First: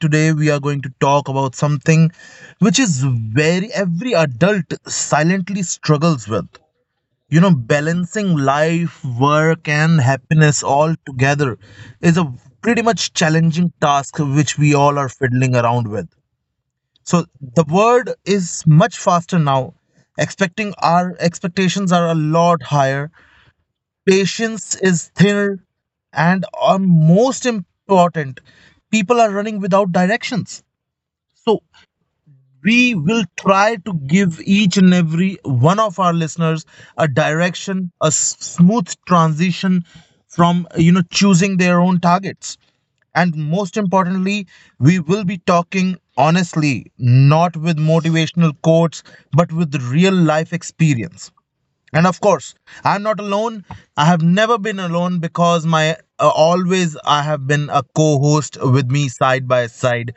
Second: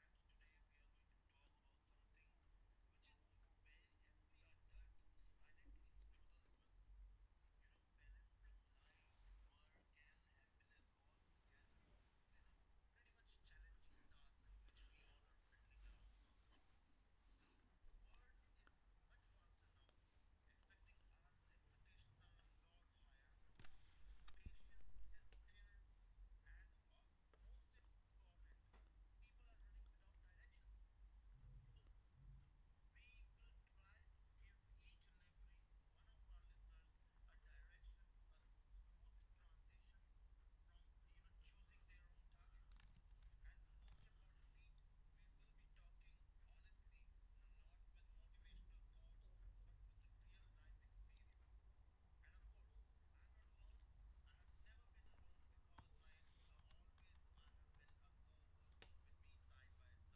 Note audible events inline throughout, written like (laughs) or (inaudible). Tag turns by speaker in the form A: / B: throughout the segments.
A: today we are going to talk about something which is very every adult silently struggles with. Balancing life, work, and happiness all together is a pretty much challenging task which we all are fiddling around with. So the world is much faster now. Expecting our expectations are a lot higher. Patience is thinner, and are most important, people are running without directions. So we will try to give each and every one of our listeners a direction, a smooth transition from choosing their own targets, and most importantly, we will be talking honestly, not with motivational quotes, but with real life experience. And of course, I'm not alone. I have never been alone because my always I have been, a co-host with me side by side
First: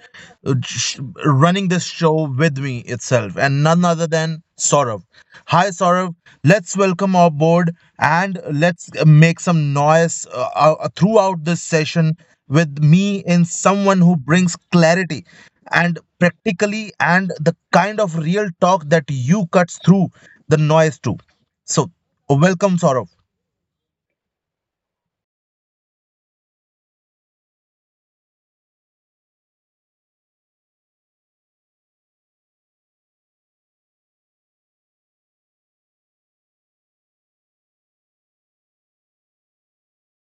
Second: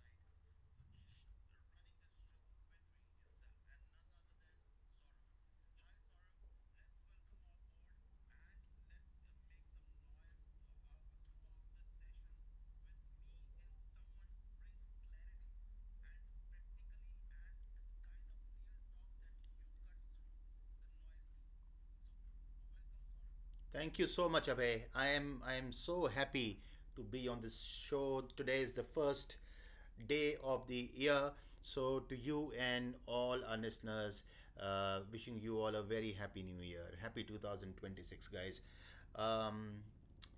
A: uh, sh- running this show with me itself, and none other than Saurav. Hi, Saurav. Let's welcome our board and let's make some noise throughout this session. With me in someone who brings clarity and practically, and the kind of real talk that you cuts through the noise to, so, oh, welcome, Saurav.
B: Thank you so much, Abhay. I am so happy to be on this show. Today is the first day of the year, so to you and all our listeners, wishing you all a very happy New Year. Happy 2026, guys. Um,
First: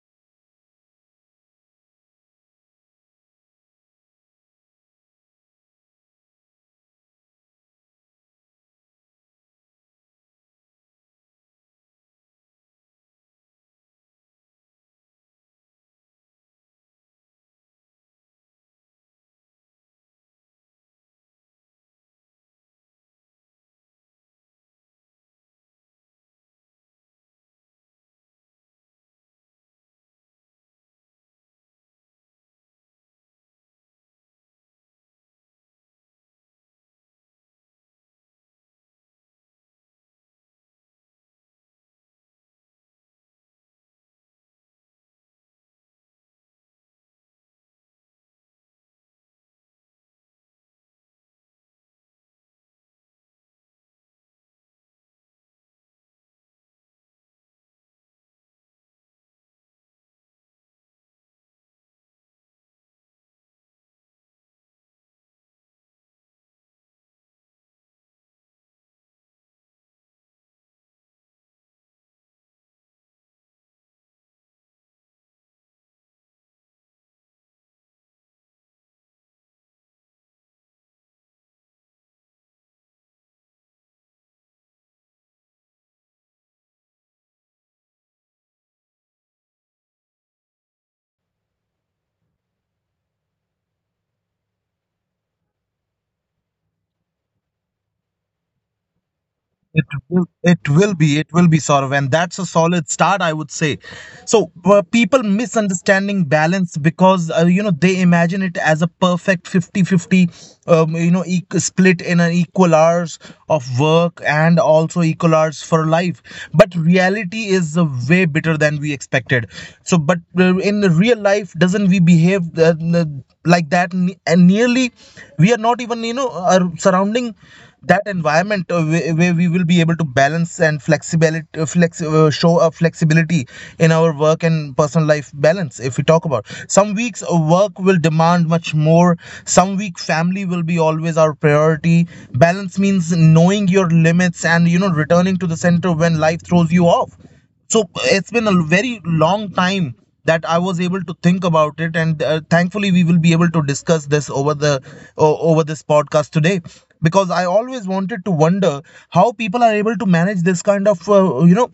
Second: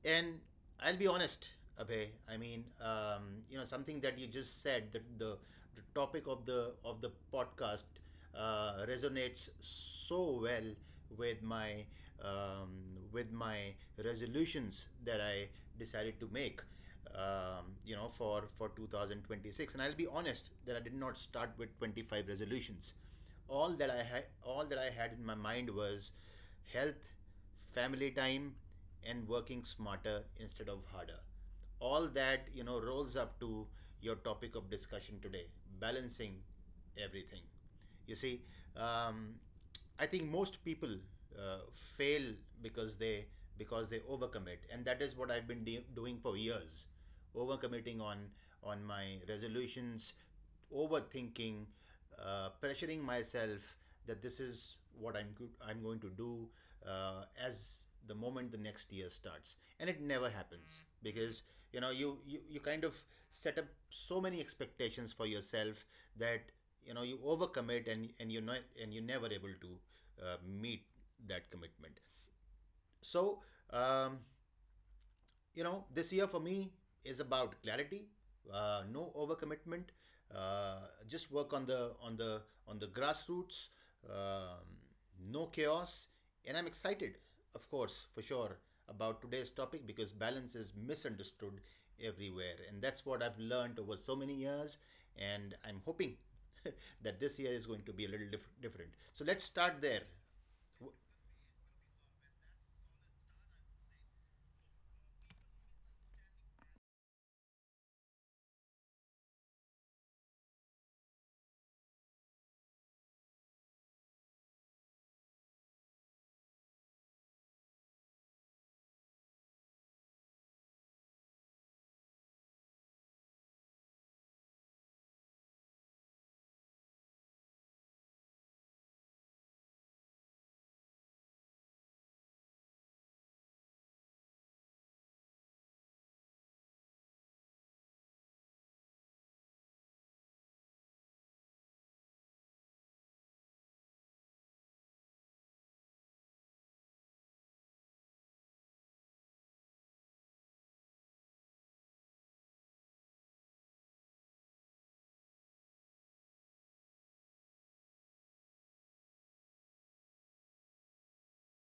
B: and I'll be honest, Abhay. I mean, something that you just said that the topic of the podcast resonates so well with my um, with my resolutions that I decided to make. For 2026, and I'll be honest that I did not start with 25 resolutions. All that I had in my mind was health, family time, and working smarter instead of harder. All that, you know, rolls up to your topic of discussion today, balancing everything. You see, um, I think most people fail because they because they overcommit, and that is what I've been doing for years, overcommitting on my resolutions, overthinking, pressuring myself that this is what I'm good, I'm going to do as the moment the next year starts, and it never happens because you know you kind of set up so many expectations for yourself that you know you overcommit and you're not and you're never able to meet that commitment. So um, you know, this year for me is about clarity, no overcommitment. Uh, just work on the grassroots. Um, no chaos, and I'm excited, of course, for sure, about today's topic because balance is misunderstood everywhere, and that's what I've learned over so many years. And I'm hoping (laughs) that this year is going to be a little different. So let's start there.
A: Well, it will be, it will be, Saurav, and that's a solid start, I would say. So people misunderstanding balance because they imagine it as a perfect 50-50, split in an equal hours of work and also equal hours for life. But reality is way better than we expected. So, but in the real life, doesn't we behave like that? And nearly, we are not even are surrounding that environment where we will be able to balance and flexibility, flex show a flexibility in our work and personal life balance. If we talk about some weeks, work will demand much more. Some week, family will be always our priority. Balance means knowing your limits and returning to the center when life throws you off. So it's been a very long time that I was able to think about it, and thankfully we will be able to discuss this over the over this podcast today, because I always wanted to wonder how people are able to manage this kind of you know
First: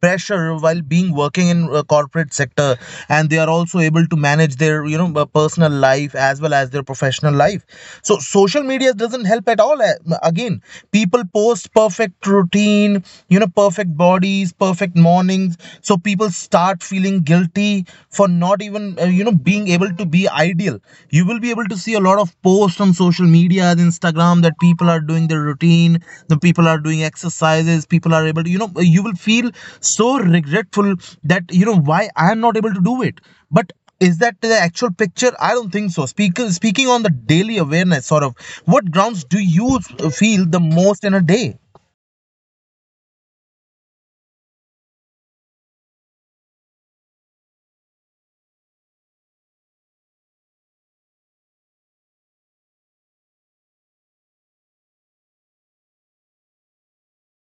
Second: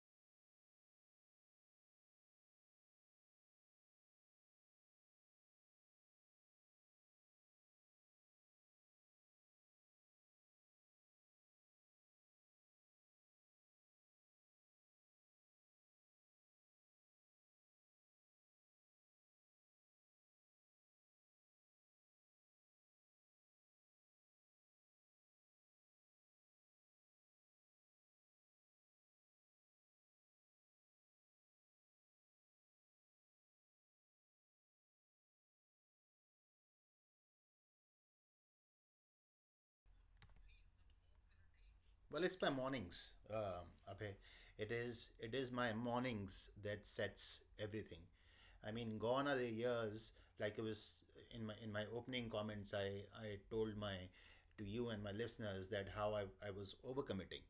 A: pressure while being working in a corporate sector, and they are also able to manage their personal life as well as their professional life. So social media doesn't help at all. Again, people post perfect routine, perfect bodies, perfect mornings. So people start feeling guilty for not even being able to be ideal deal. You will be able to see a lot of posts on social media, Instagram, that people are doing their routine, the people are doing exercises. People are able to, you will feel so regretful that why I am not able to do it. But is that the actual picture? I don't think so. Speaking on the daily awareness, sort of, what grounds do you feel the most in a day?
B: Well, it's my mornings, Abhay. It is my mornings that sets everything. I mean, gone are the years. Like it was in my opening comments, I told my to you and my listeners that how I was overcommitting.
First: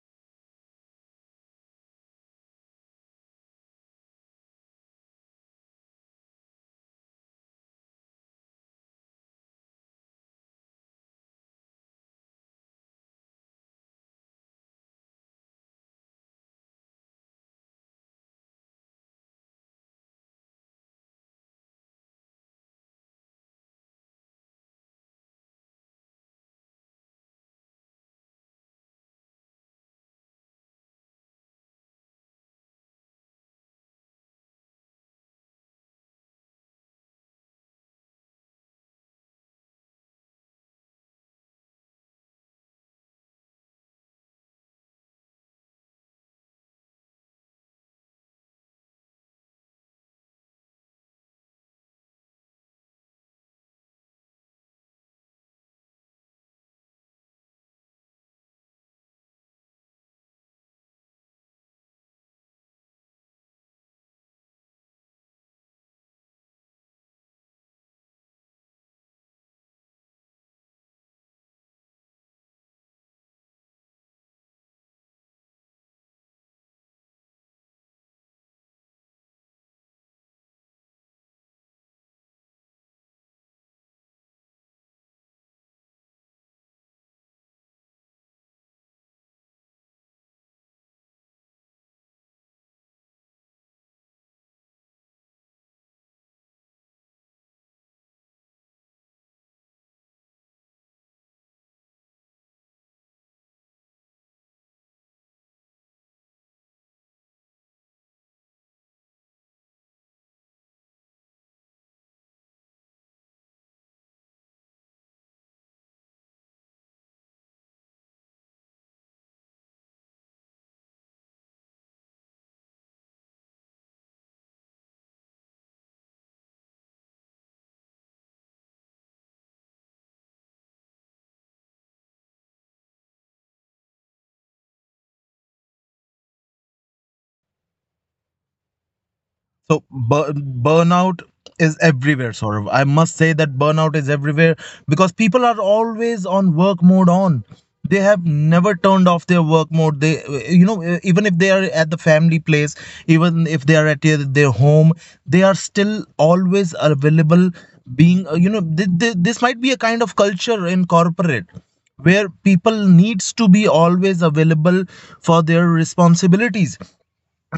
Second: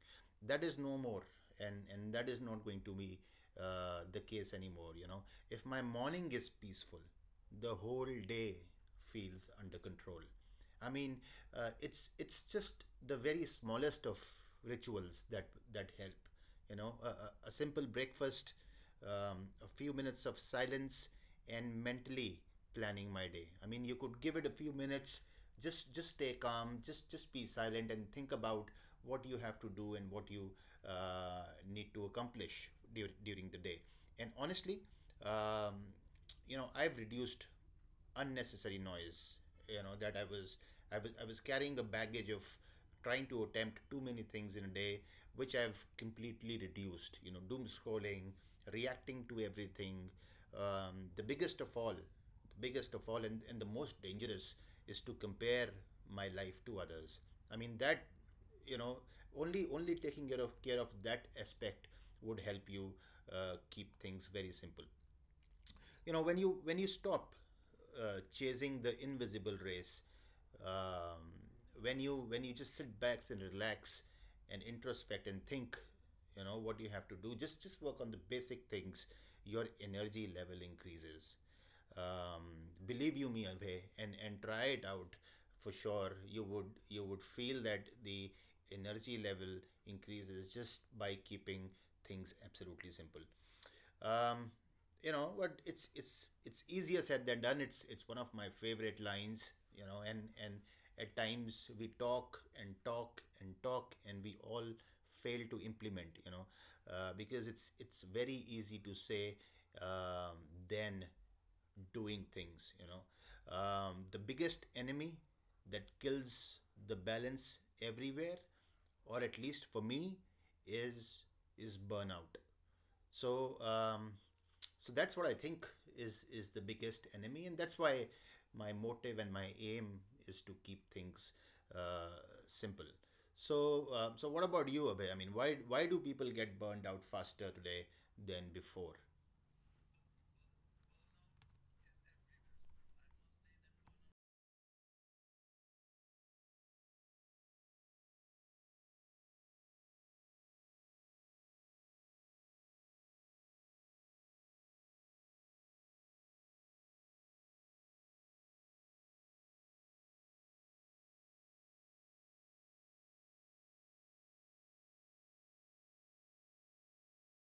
B: That is no more, and that is not going to be the case anymore. You know, if my morning is peaceful, the whole day feels under control. I mean, it's just the very smallest of rituals that help, you know, simple breakfast, a few minutes of silence, and mentally planning my day. I mean, you could give it a few minutes, just stay calm, just be silent and think about what you have to do and what you uh, need to accomplish during the day. And honestly, um, you know, I've reduced unnecessary noise. You know that I was carrying a baggage of trying to attempt too many things in a day, which I've completely reduced, you know, doom scrolling, reacting to everything. The biggest of all, and, the most dangerous, is to compare my life to others. I mean that, you know, only taking care of that aspect would help you keep things very simple. You know, when you stop chasing the invisible race. um, when you when you just sit back and relax and introspect and think, you know, what you have to do, just work on the basic things, your energy level increases. um, Believe you me, Abhay, and try it out. For sure you would feel that the energy level increases just by keeping things absolutely simple. um, but it's easier said than done. It's one of my favorite lines. You know, and at times we talk and talk and talk, and we all fail to implement. You know, because it's very easy to say, um, than doing things. You know, the biggest enemy that kills the balance everywhere, or at least for me, is burnout. So so that's what I think is the biggest enemy, and that's why my motive and my aim is to keep things simple. So so what about you, Abhay? I mean, why do people get burned out faster today than before?
A: So bur- Burnout is everywhere, Saurav. I must say that burnout is everywhere because people are always on work mode on. They have never turned off their work mode. They, even if they are at the family place, even if they are at their home, they are still always available. Being, this might be a kind of culture in corporate, where people needs to be always available for their responsibilities.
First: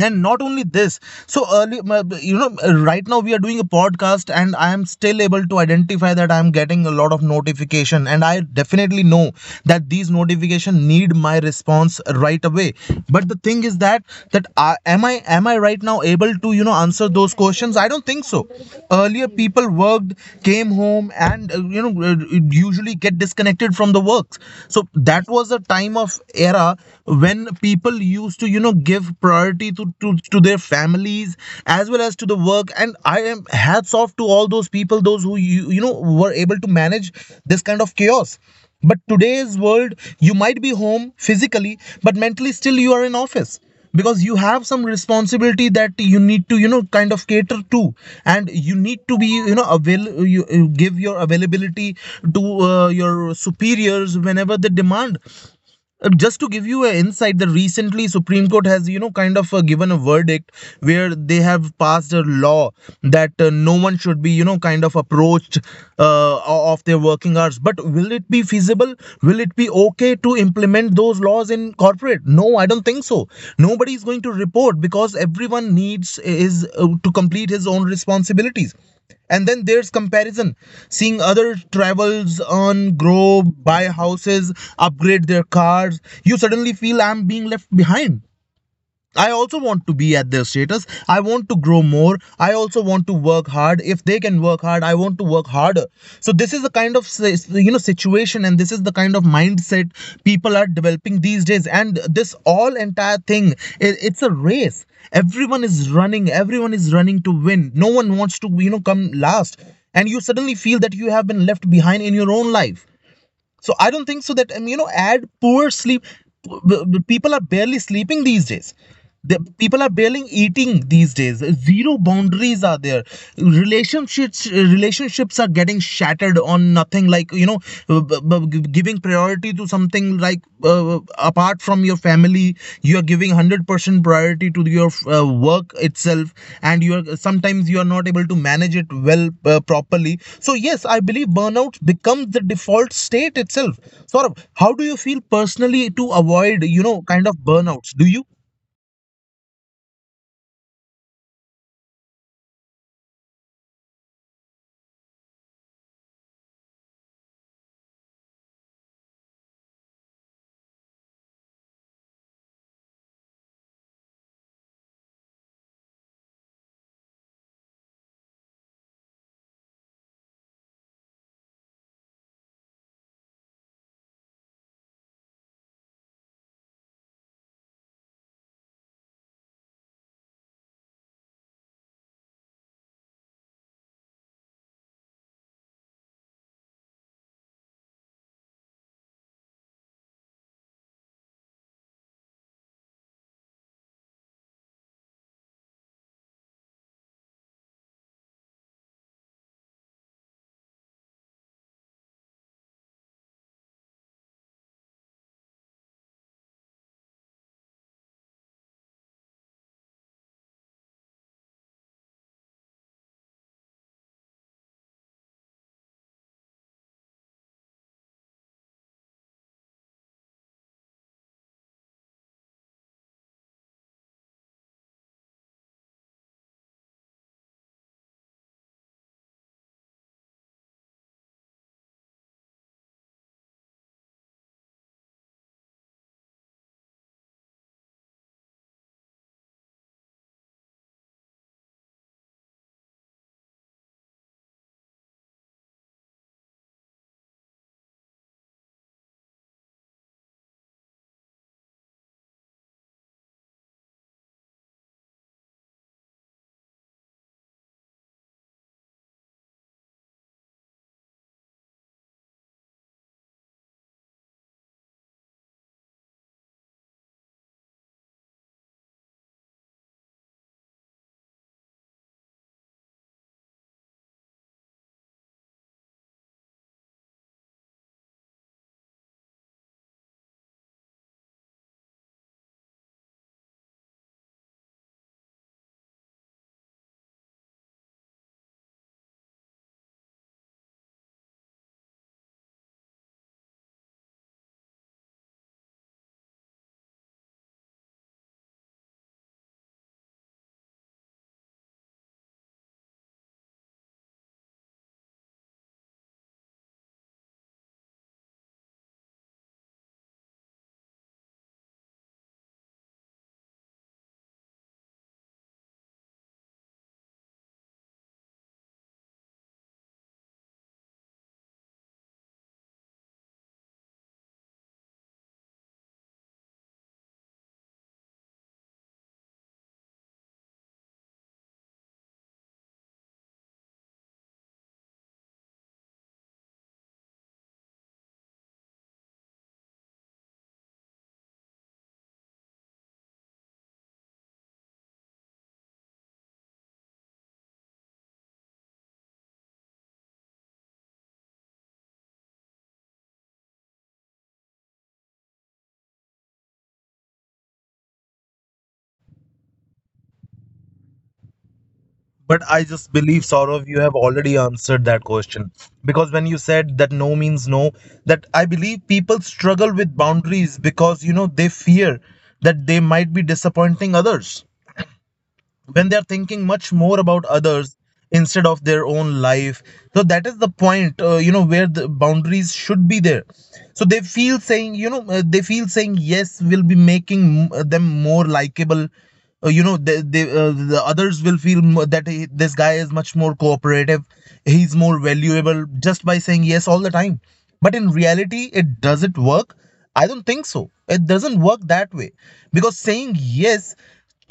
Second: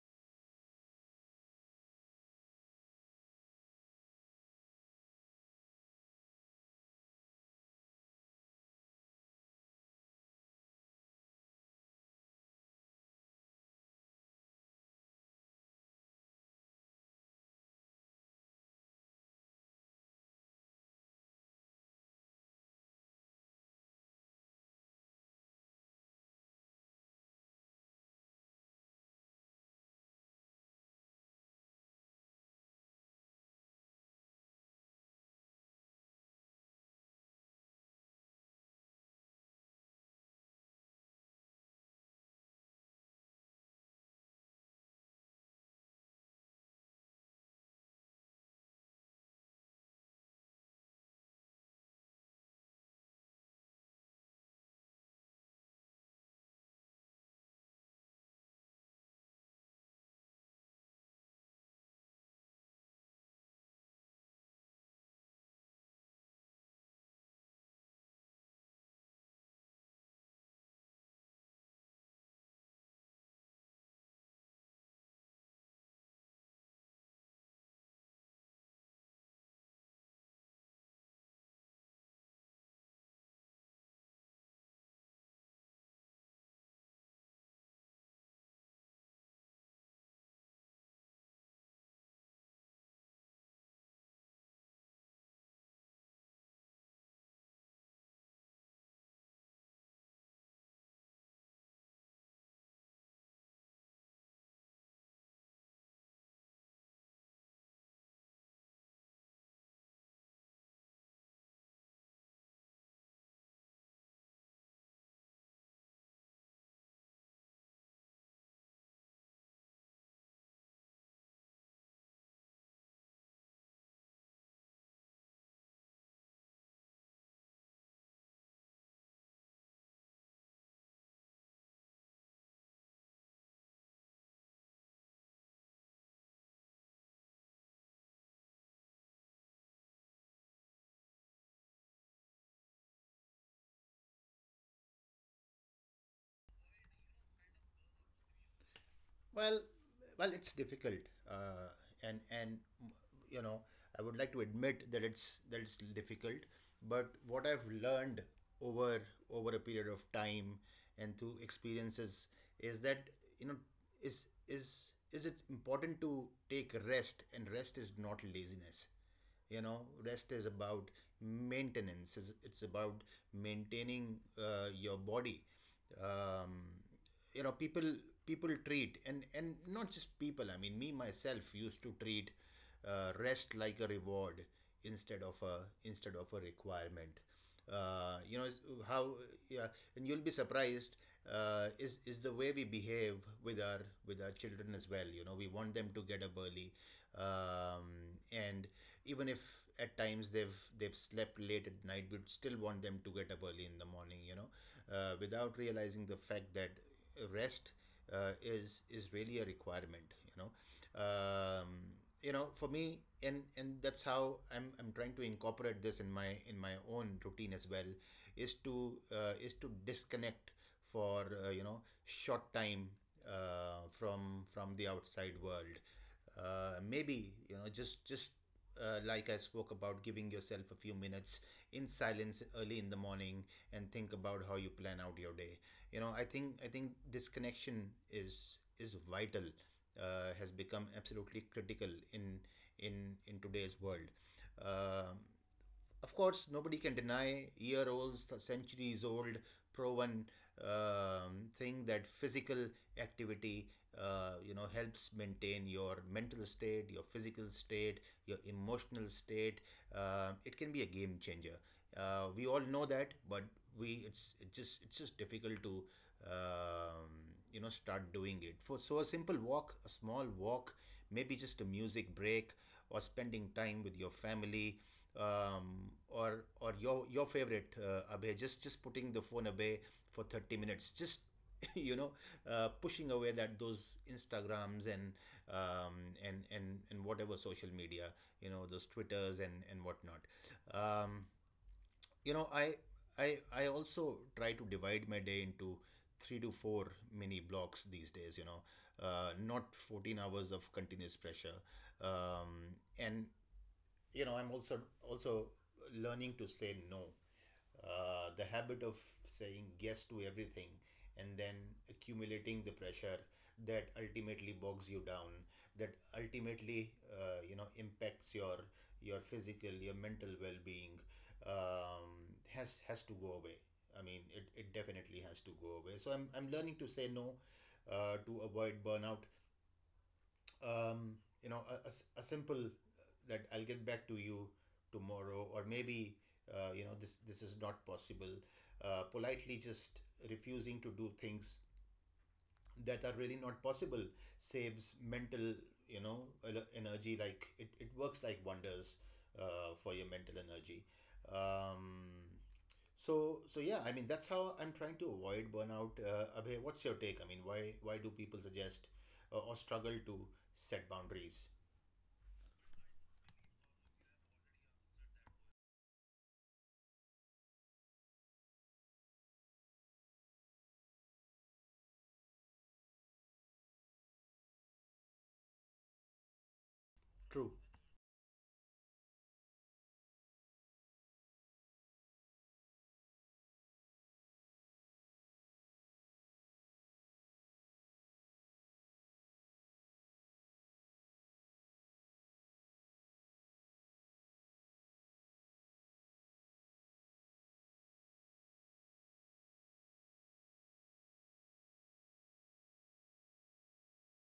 A: And not only this, so early right now we are doing a podcast and I am still able to identify that I am getting a lot of notification, and I definitely know that these notification need my response right away. But the thing is that, that I, am I am I right now able to, answer those questions? I don't think so. Earlier people worked, came home and usually get disconnected from the works. So that was a time of era when people used to, give priority to, to their families as well as to the work, and I am hats off to all those people, those who were able to manage this kind of chaos. But today's world, you might be home physically but mentally still you are in office, because you have some responsibility that you need to, kind of cater to, and you need to be, you give your availability to your superiors whenever they demand. Just to give you an insight, the recently Supreme Court has, kind of, given a verdict where they have passed a law that, no one should be, kind of approached of their working hours. But will it be feasible? Will it be okay to implement those laws in corporate? No, I don't think so. Nobody is going to report, because everyone needs is, to complete his own responsibilities. And then there's comparison. Seeing other travels on, grow, buy houses, upgrade their cars, you suddenly feel I'm being left behind. I also want to be at their status. I want to grow more. I also want to work hard. If they can work hard, I want to work harder. So this is the kind of, situation, and this is the kind of mindset people are developing these days, and this all entire thing, it's a race. Everyone is running to win. No one wants to, come last, and you suddenly feel that you have been left behind in your own life. So I don't think so that, add poor sleep. People are barely sleeping these days. The people are barely eating these days. Zero boundaries are there. Relationships are getting shattered on nothing. Like, giving priority to something like, apart from your family, you are giving 100% priority to your work itself, and you are sometimes you are not able to manage it properly. So yes, I believe burnout becomes the default state itself. Saurabh, how do you feel personally to avoid, kind of burnouts, do you?
B: Well, it's difficult, and you know, I would like to admit that it's difficult. But what I've learned over over a period of time and through experiences is that, you know, is it important to take rest, and rest is not laziness. You know, rest is about maintenance. It's about maintaining your body. um, you know, people treat, and not just people, I mean me myself used to treat rest like a reward instead of a requirement. You know, how? Yeah. And you'll be surprised is the way we behave with our with our children as well. You know, we want them to get up early. um, and even if at times they've slept late at night, we'd still want them to get up early in the morning. You know, without realizing the fact that rest is really a requirement. You know, for me, and that's how I'm trying to incorporate this in my own routine as well, is to disconnect for, you know, short time from the outside world. Maybe, you know, just like I spoke about, giving yourself a few minutes in silence early in the morning and think about how you plan out your day. You know, I think this connection is vital. Has become absolutely critical in today's world. Um of course, nobody can deny year old, centuries old, proven thing that physical activity, you know, helps maintain your mental state, your physical state, your emotional state. It can be a game changer. We all know that, but we it's it just it's just difficult to um, you know, start doing it. For so a simple walk, a small walk, maybe just a music break or spending time with your family, or your favorite, Abhay, just putting the phone away for 30 minutes, just (laughs) you know, pushing away that those Instagrams and, and whatever social media, you know, those Twitters and whatnot. Um, you know, I also try to divide my day into three to four mini blocks these days. You know, not 14 hours of continuous pressure, and you know, I'm also learning to say no. The habit of saying yes to everything and then accumulating the pressure that ultimately bogs you down, that ultimately you know, impacts your physical, your mental well-being, has to go away. I mean, it definitely has to go away, so I'm learning to say no to avoid burnout. um, you know, a simple, that I'll get back to you tomorrow, or maybe, you know, this is not possible. Politely just refusing to do things that are really not possible saves mental, you know, energy. Like, it works like wonders for your mental energy. Um, so yeah, I mean, that's how I'm trying to avoid burnout. Abhay, what's your take? I mean, why do people suggest or struggle to set boundaries?
A: But I just believe, Saurav, you have already answered that question. Because when you said that no means no, that I believe people struggle with boundaries because, they fear that they might be disappointing others, when they're thinking much more about
B: True.
A: others instead of their own life. So that is the point, where the boundaries should be there. So they feel saying, they feel saying yes will be making, them more likable. They, the others will feel, that this guy is much more cooperative, he's more valuable just by saying yes all the time. But in reality it doesn't work. I don't think so, it doesn't work that way. Because saying yes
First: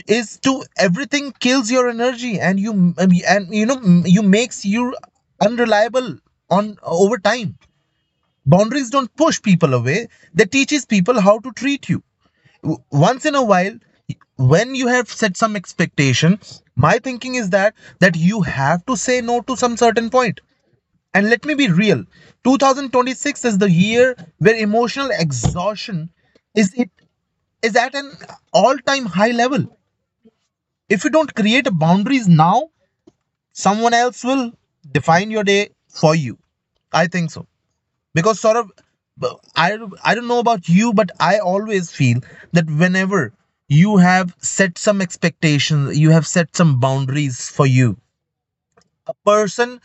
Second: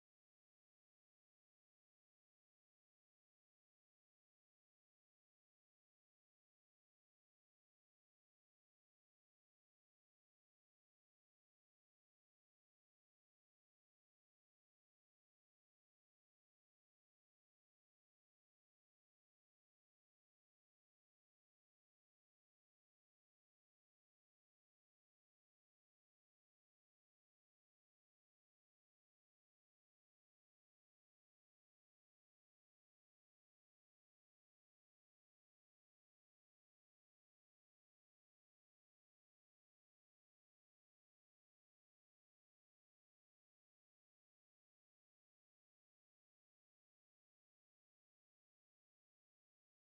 A: is to everything kills your energy, and you makes you unreliable on over time. Boundaries don't push people away, they teaches people how to treat you. Once in a while, when you have set some expectation, my thinking is that you have to say no to some certain point. And let me be real, 2026 is the year where emotional exhaustion is it is at an all time high level. If you don't create boundaries now, someone else will define your day for you. I think so. Because sort of, I I don't know about you, but I always feel that, whenever you have set some expectations, you have set some boundaries for you, person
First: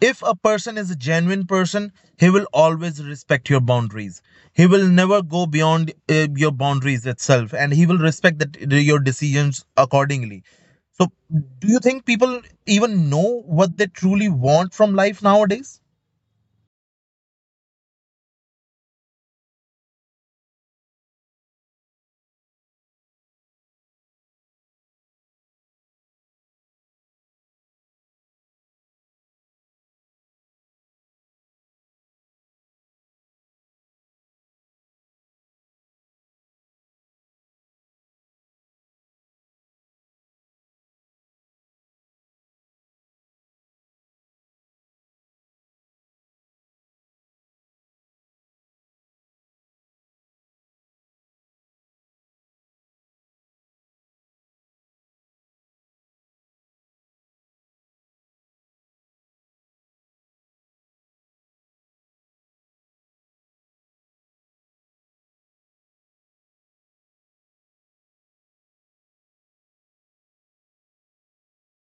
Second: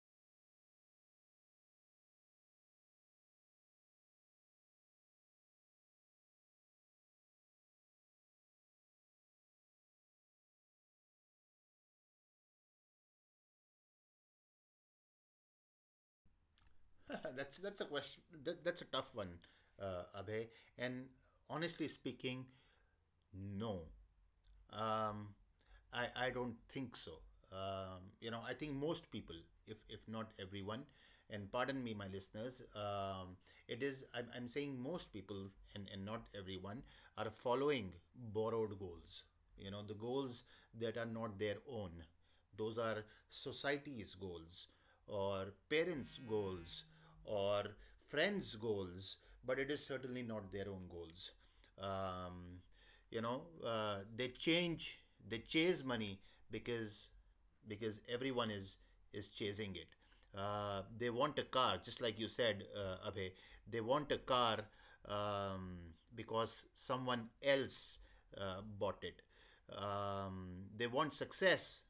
A: if a person is a genuine person, he will always respect your boundaries. He will never go beyond, your boundaries itself, and he will respect that, your decisions accordingly. So, do you think people even know what they truly want from life nowadays?
B: (laughs) That's a question. That's a tough one, Abhay. And honestly speaking, no. Um, I don't think so. You know, I think most people, if, not everyone, and pardon me, my listeners, it is, I'm saying most people and, not everyone, are following borrowed goals. You know, the goals that are not their own. Those are society's goals or parents' goals or friends' goals, but it is certainly not their own goals. Um, they change, they chase money because because everyone is chasing it. They want a car, just like you said, Abhay. They want a car, um, because someone else bought it. They want success.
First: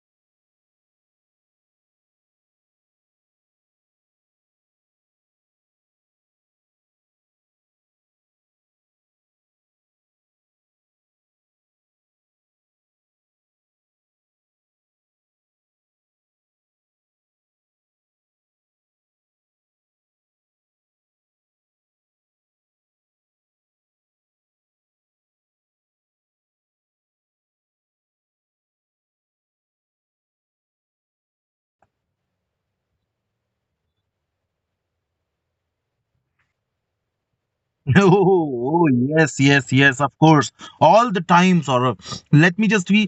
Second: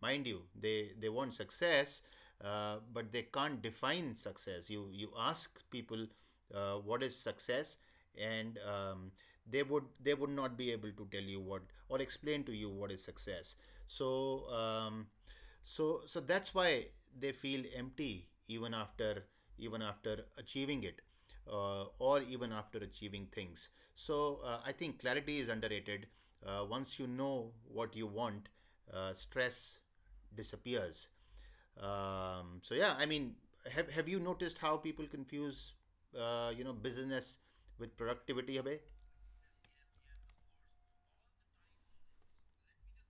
B: Mind you, they want success, but they can't define success. You ask people what is success, and they would, they would not be able to tell you what, or explain to you what is success. So so that's why they feel empty even after achieving it, or even after achieving things. So I think clarity is underrated. Once you know what you want, stress disappears. So yeah, I mean, have you noticed how people confuse you know, business with
A: (laughs)
B: productivity, Abhay?
A: Oh, yes, yes, yes, of course. All the time, Saurabh. Let me just be,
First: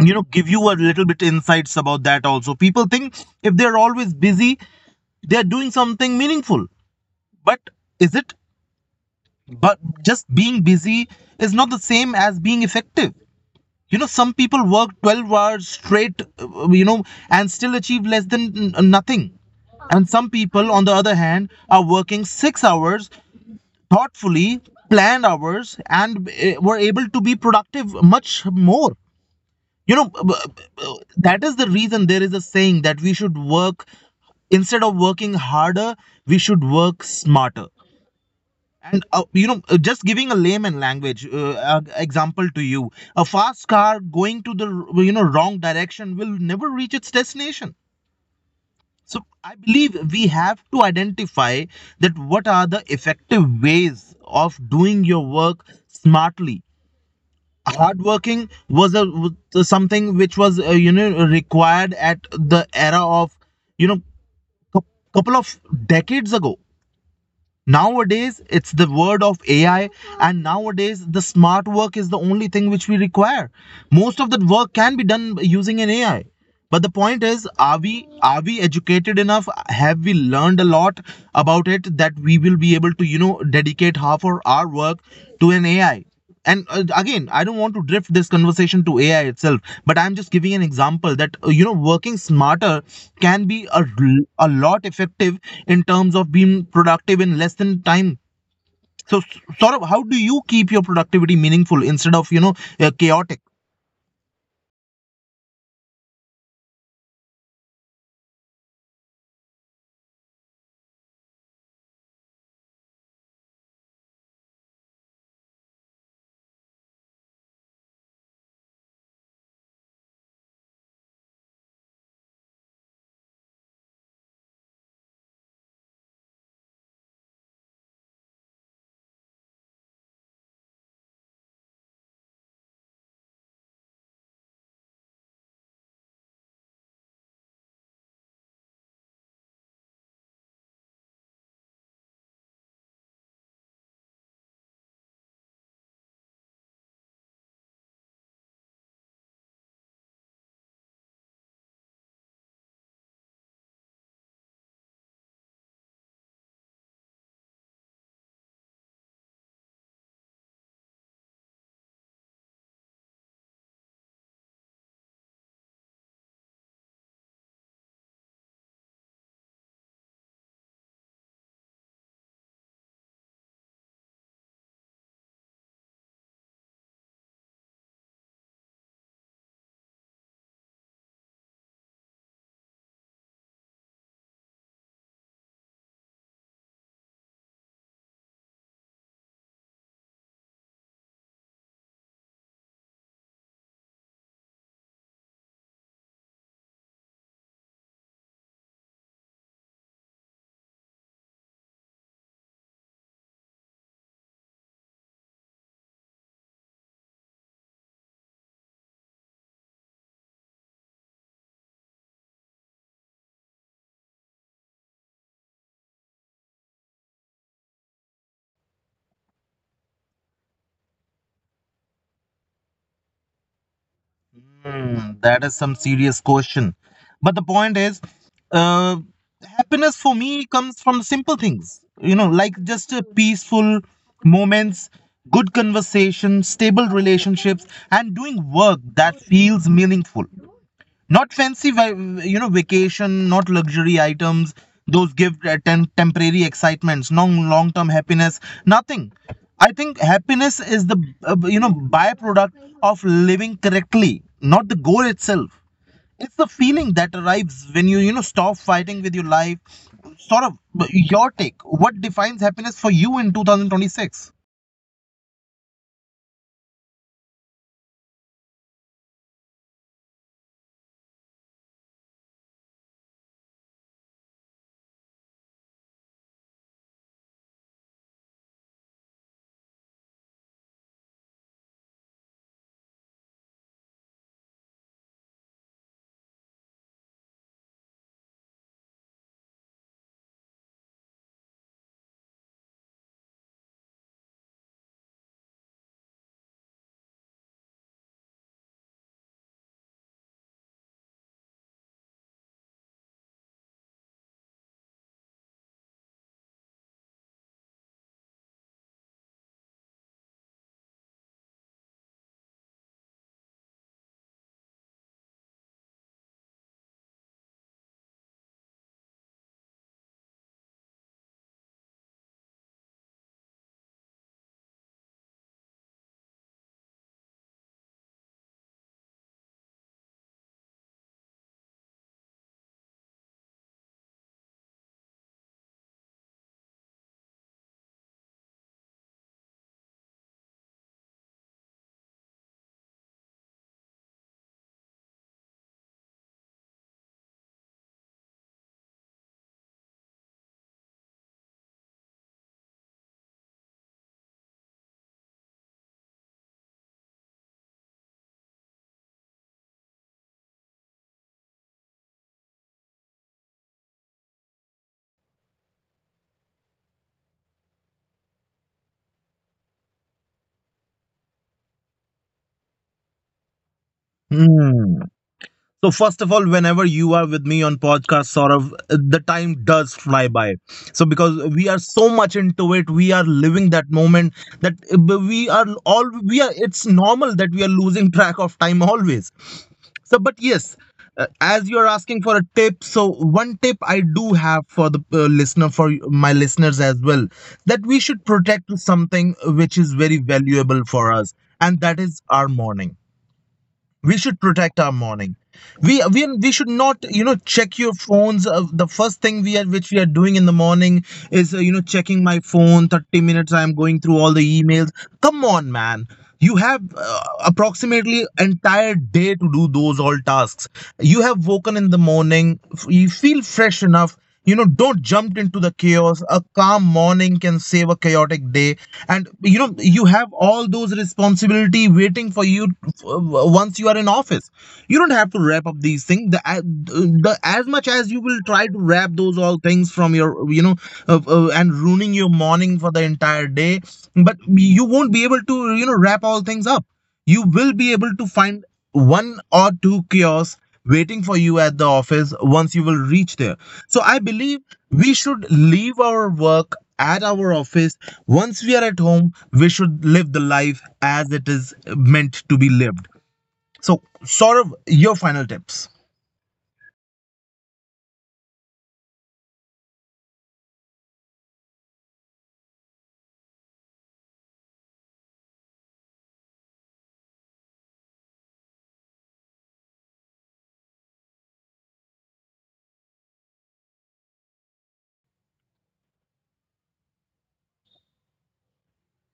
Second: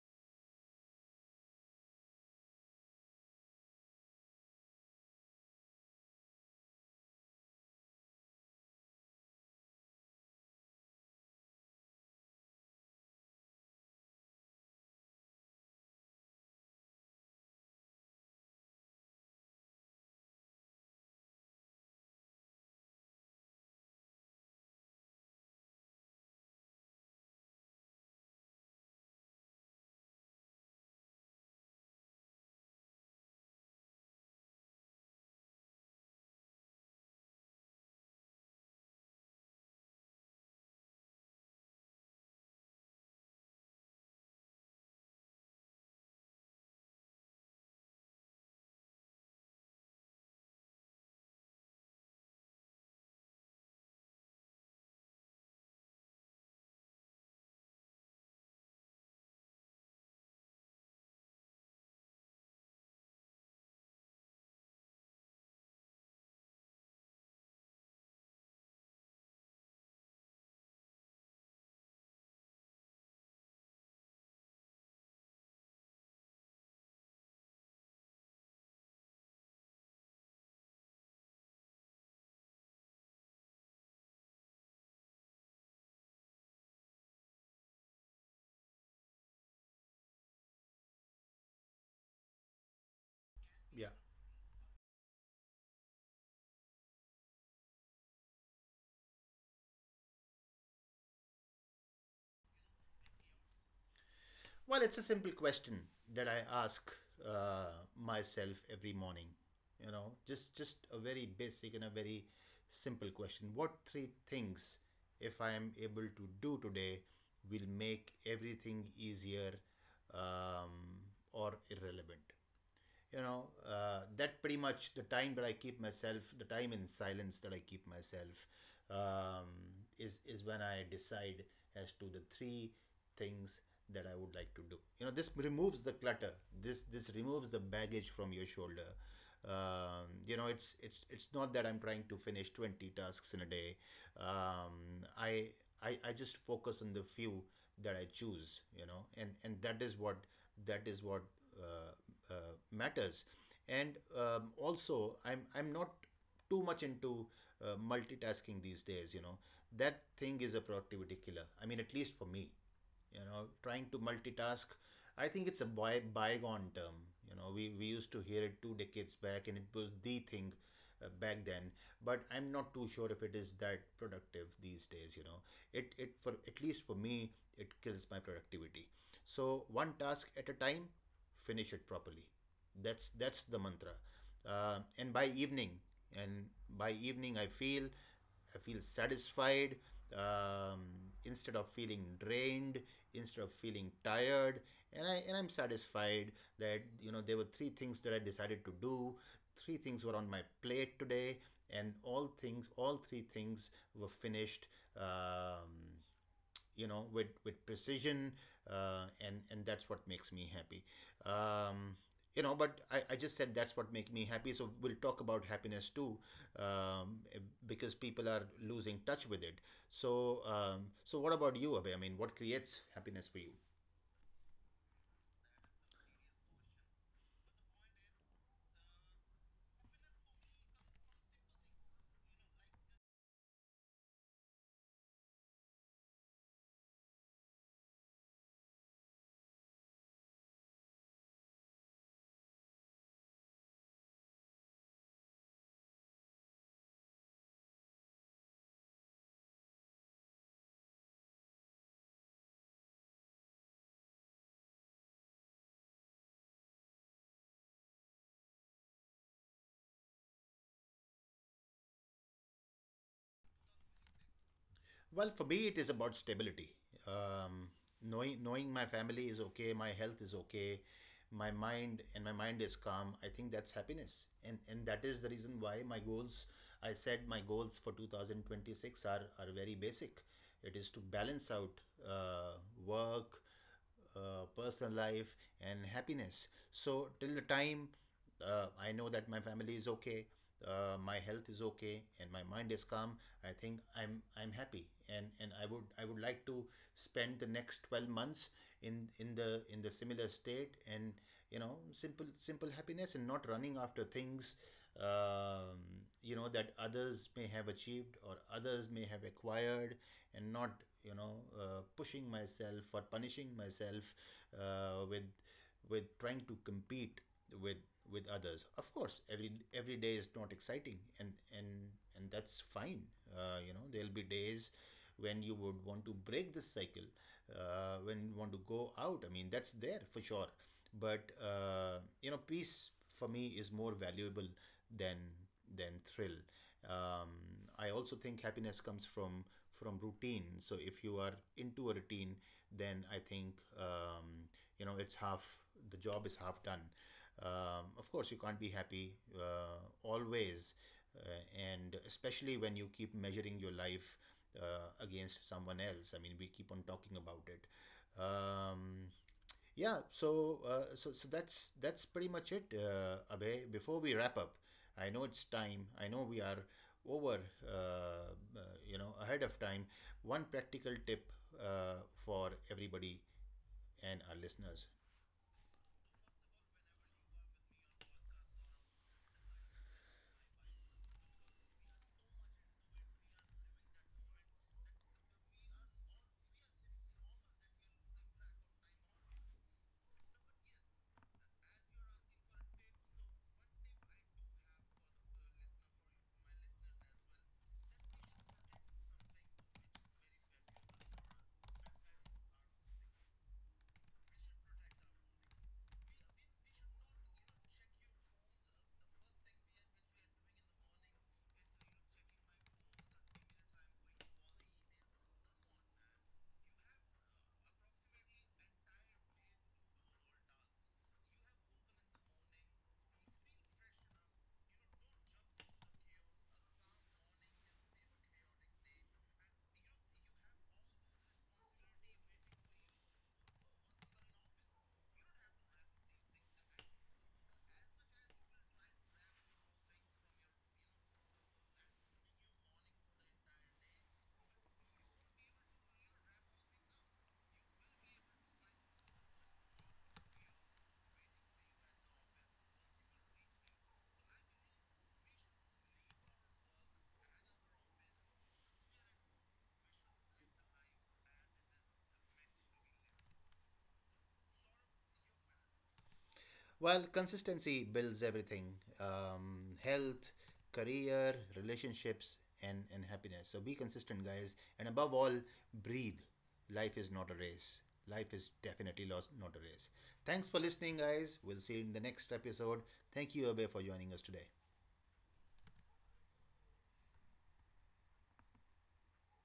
A: give you a little bit insights about that also. People think if they're always busy, they're doing something meaningful. But is it? But just being busy is not the same as being effective. You know, some people work 12 hours straight, and still achieve less than nothing. And some people, on the other hand, are working 6 hours thoughtfully, planned hours, and were able to be productive much more. You know, that is the reason there is a saying that we should work instead of working harder, we should work smarter. Just giving a layman language example to you, a fast car going to the wrong direction will never reach its destination. So I believe we have to identify that what are the effective ways of doing your work smartly. Hardworking was a Was something which was required at the era of you know cou- couple of decades ago. Nowadays, it's the word of AI, and nowadays, the smart work is the only thing which we require. Most of the work can be done using an AI. But the point is, are we educated enough? Have we learned a lot about it that we will be able to, dedicate half of our work to an AI? And again, I don't want to drift this conversation to AI itself, but I'm just giving an example that working smarter can be
B: Yeah.
A: a lot effective in terms of being productive in less than time. So sort of how do you keep your productivity meaningful instead of chaotic?
B: Well, it's a simple question that I ask uh, myself every morning. You know, just a very basic and a very simple question. What three things, if I am able to do today, will make everything easier um, or irrelevant? That pretty much the time that I keep myself, the time in silence that I keep myself, um, is when I decide as to the three things that I would like to do. This removes the clutter. This removes the baggage from your shoulder. It's not that I'm trying to finish 20 tasks in a day. um, I, I just focus on the few that I choose, and that is what uh, matters. And also, I'm not too much into multitasking these days. You know, that thing is a productivity killer. I mean, at least for me, you know, trying to multitask. I think it's a bygone term. You know, we used to hear it two decades back, and it was the thing back then. But I'm not too sure if it is that productive these days. You know, it for at least for me, it kills my productivity. So one task at a time, finish it properly. That's the mantra, and by evening. And by evening, I feel satisfied, um, instead of feeling drained, instead of feeling tired. And I'm satisfied that, you know, there were three things that I decided to do. Three things were on my plate today, and all three things were finished, um, with with precision. And that's what makes me happy. um, but I just said that's what makes me happy, so we'll talk about happiness too, um, because people are losing touch with it. So so what about you, Abhay? I mean, what creates happiness for you?
A: Hmm, that is some serious question. But the point is, uh, happiness for me comes from simple things, you know, like just peaceful moments, good conversation, stable relationships, and doing work that feels meaningful. Not fancy, va- You know, vacation, not luxury items. Those give temporary excitements, no long term happiness, nothing. I think happiness is the, byproduct of living correctly, not the goal itself. It's the feeling that arrives when you, stop fighting with your life. Sort of your take. What defines happiness for you in 2026?
B: Well, for me, it is about stability. Um, knowing my family is okay, my health is okay, my mind is calm. I think that's happiness, and that is the reason why my goals. I said my goals for 2026 are very basic. It is to balance out uh, work, personal life, and happiness. So till the time I know that my family is okay, my health is okay, and my mind is calm, I think I'm happy, and I would, I would like to spend the next 12 months in the similar state. And, you know, simple happiness, and not running after things, um, that others may have achieved or others may have acquired, and not, you know, pushing myself or punishing myself, uh, with with trying to compete with with others. Of course, every day is not exciting, and and that's fine. You know, there'll be days when you would want to break this cycle, when you want to go out. I mean, that's there for sure. But you know, peace for me is more valuable than than thrill. um, I also think happiness comes from routine. So if you are into a routine, then I think, you know, it's half, the job is half done. Of course, you can't be happy, always, and especially when you keep measuring your life against someone else. I mean, we keep on talking about it. um, yeah. So that's pretty much it. Abhay, before we wrap up, I know it's time, I know we are over, uh, uh, you know, ahead of time. One practical tip, uh, for everybody and our listeners.
A: So first of all, whenever you are with me on podcast, sort of the time does fly by. So because we are so much into it, we are living that moment that we are all we are. It's normal that we are losing track of time always. So, but yes, as you are asking for a tip, so one tip I do have for the listener, for my listeners as well, that we should protect something which is very valuable for us, and that is our morning. We should protect our morning. We should not, you know, check your phones the first thing we are which we are doing in the morning is checking my phone 30 minutes, I am going through all the emails. Come on, man, you have approximately entire day to do those all tasks. You have woken in the morning, you feel fresh enough. You know, don't jump into the chaos. A calm morning can save a chaotic day. And you know you have all those responsibility waiting for you. uh, Once you are in office, you don't have to wrap up these things. The as much as you will try to wrap those all things from your, you know, and ruining your morning for the entire day, but you won't be able to, you know, wrap all things up. You will be able to find one or two kiosks waiting for you at the office once you will reach there. So I believe we should leave our work at our office once we are at home. We should live the life as it is meant to be lived. So, Saurav, your final tips.
B: Well, consistency builds everything: health, career, relationships, and happiness. So be consistent, guys. And above all, breathe. Life is not a race. Life is definitely lost, not a race. Thanks for listening, guys. We'll see you in the next episode. Thank you, Abhay, for joining us today.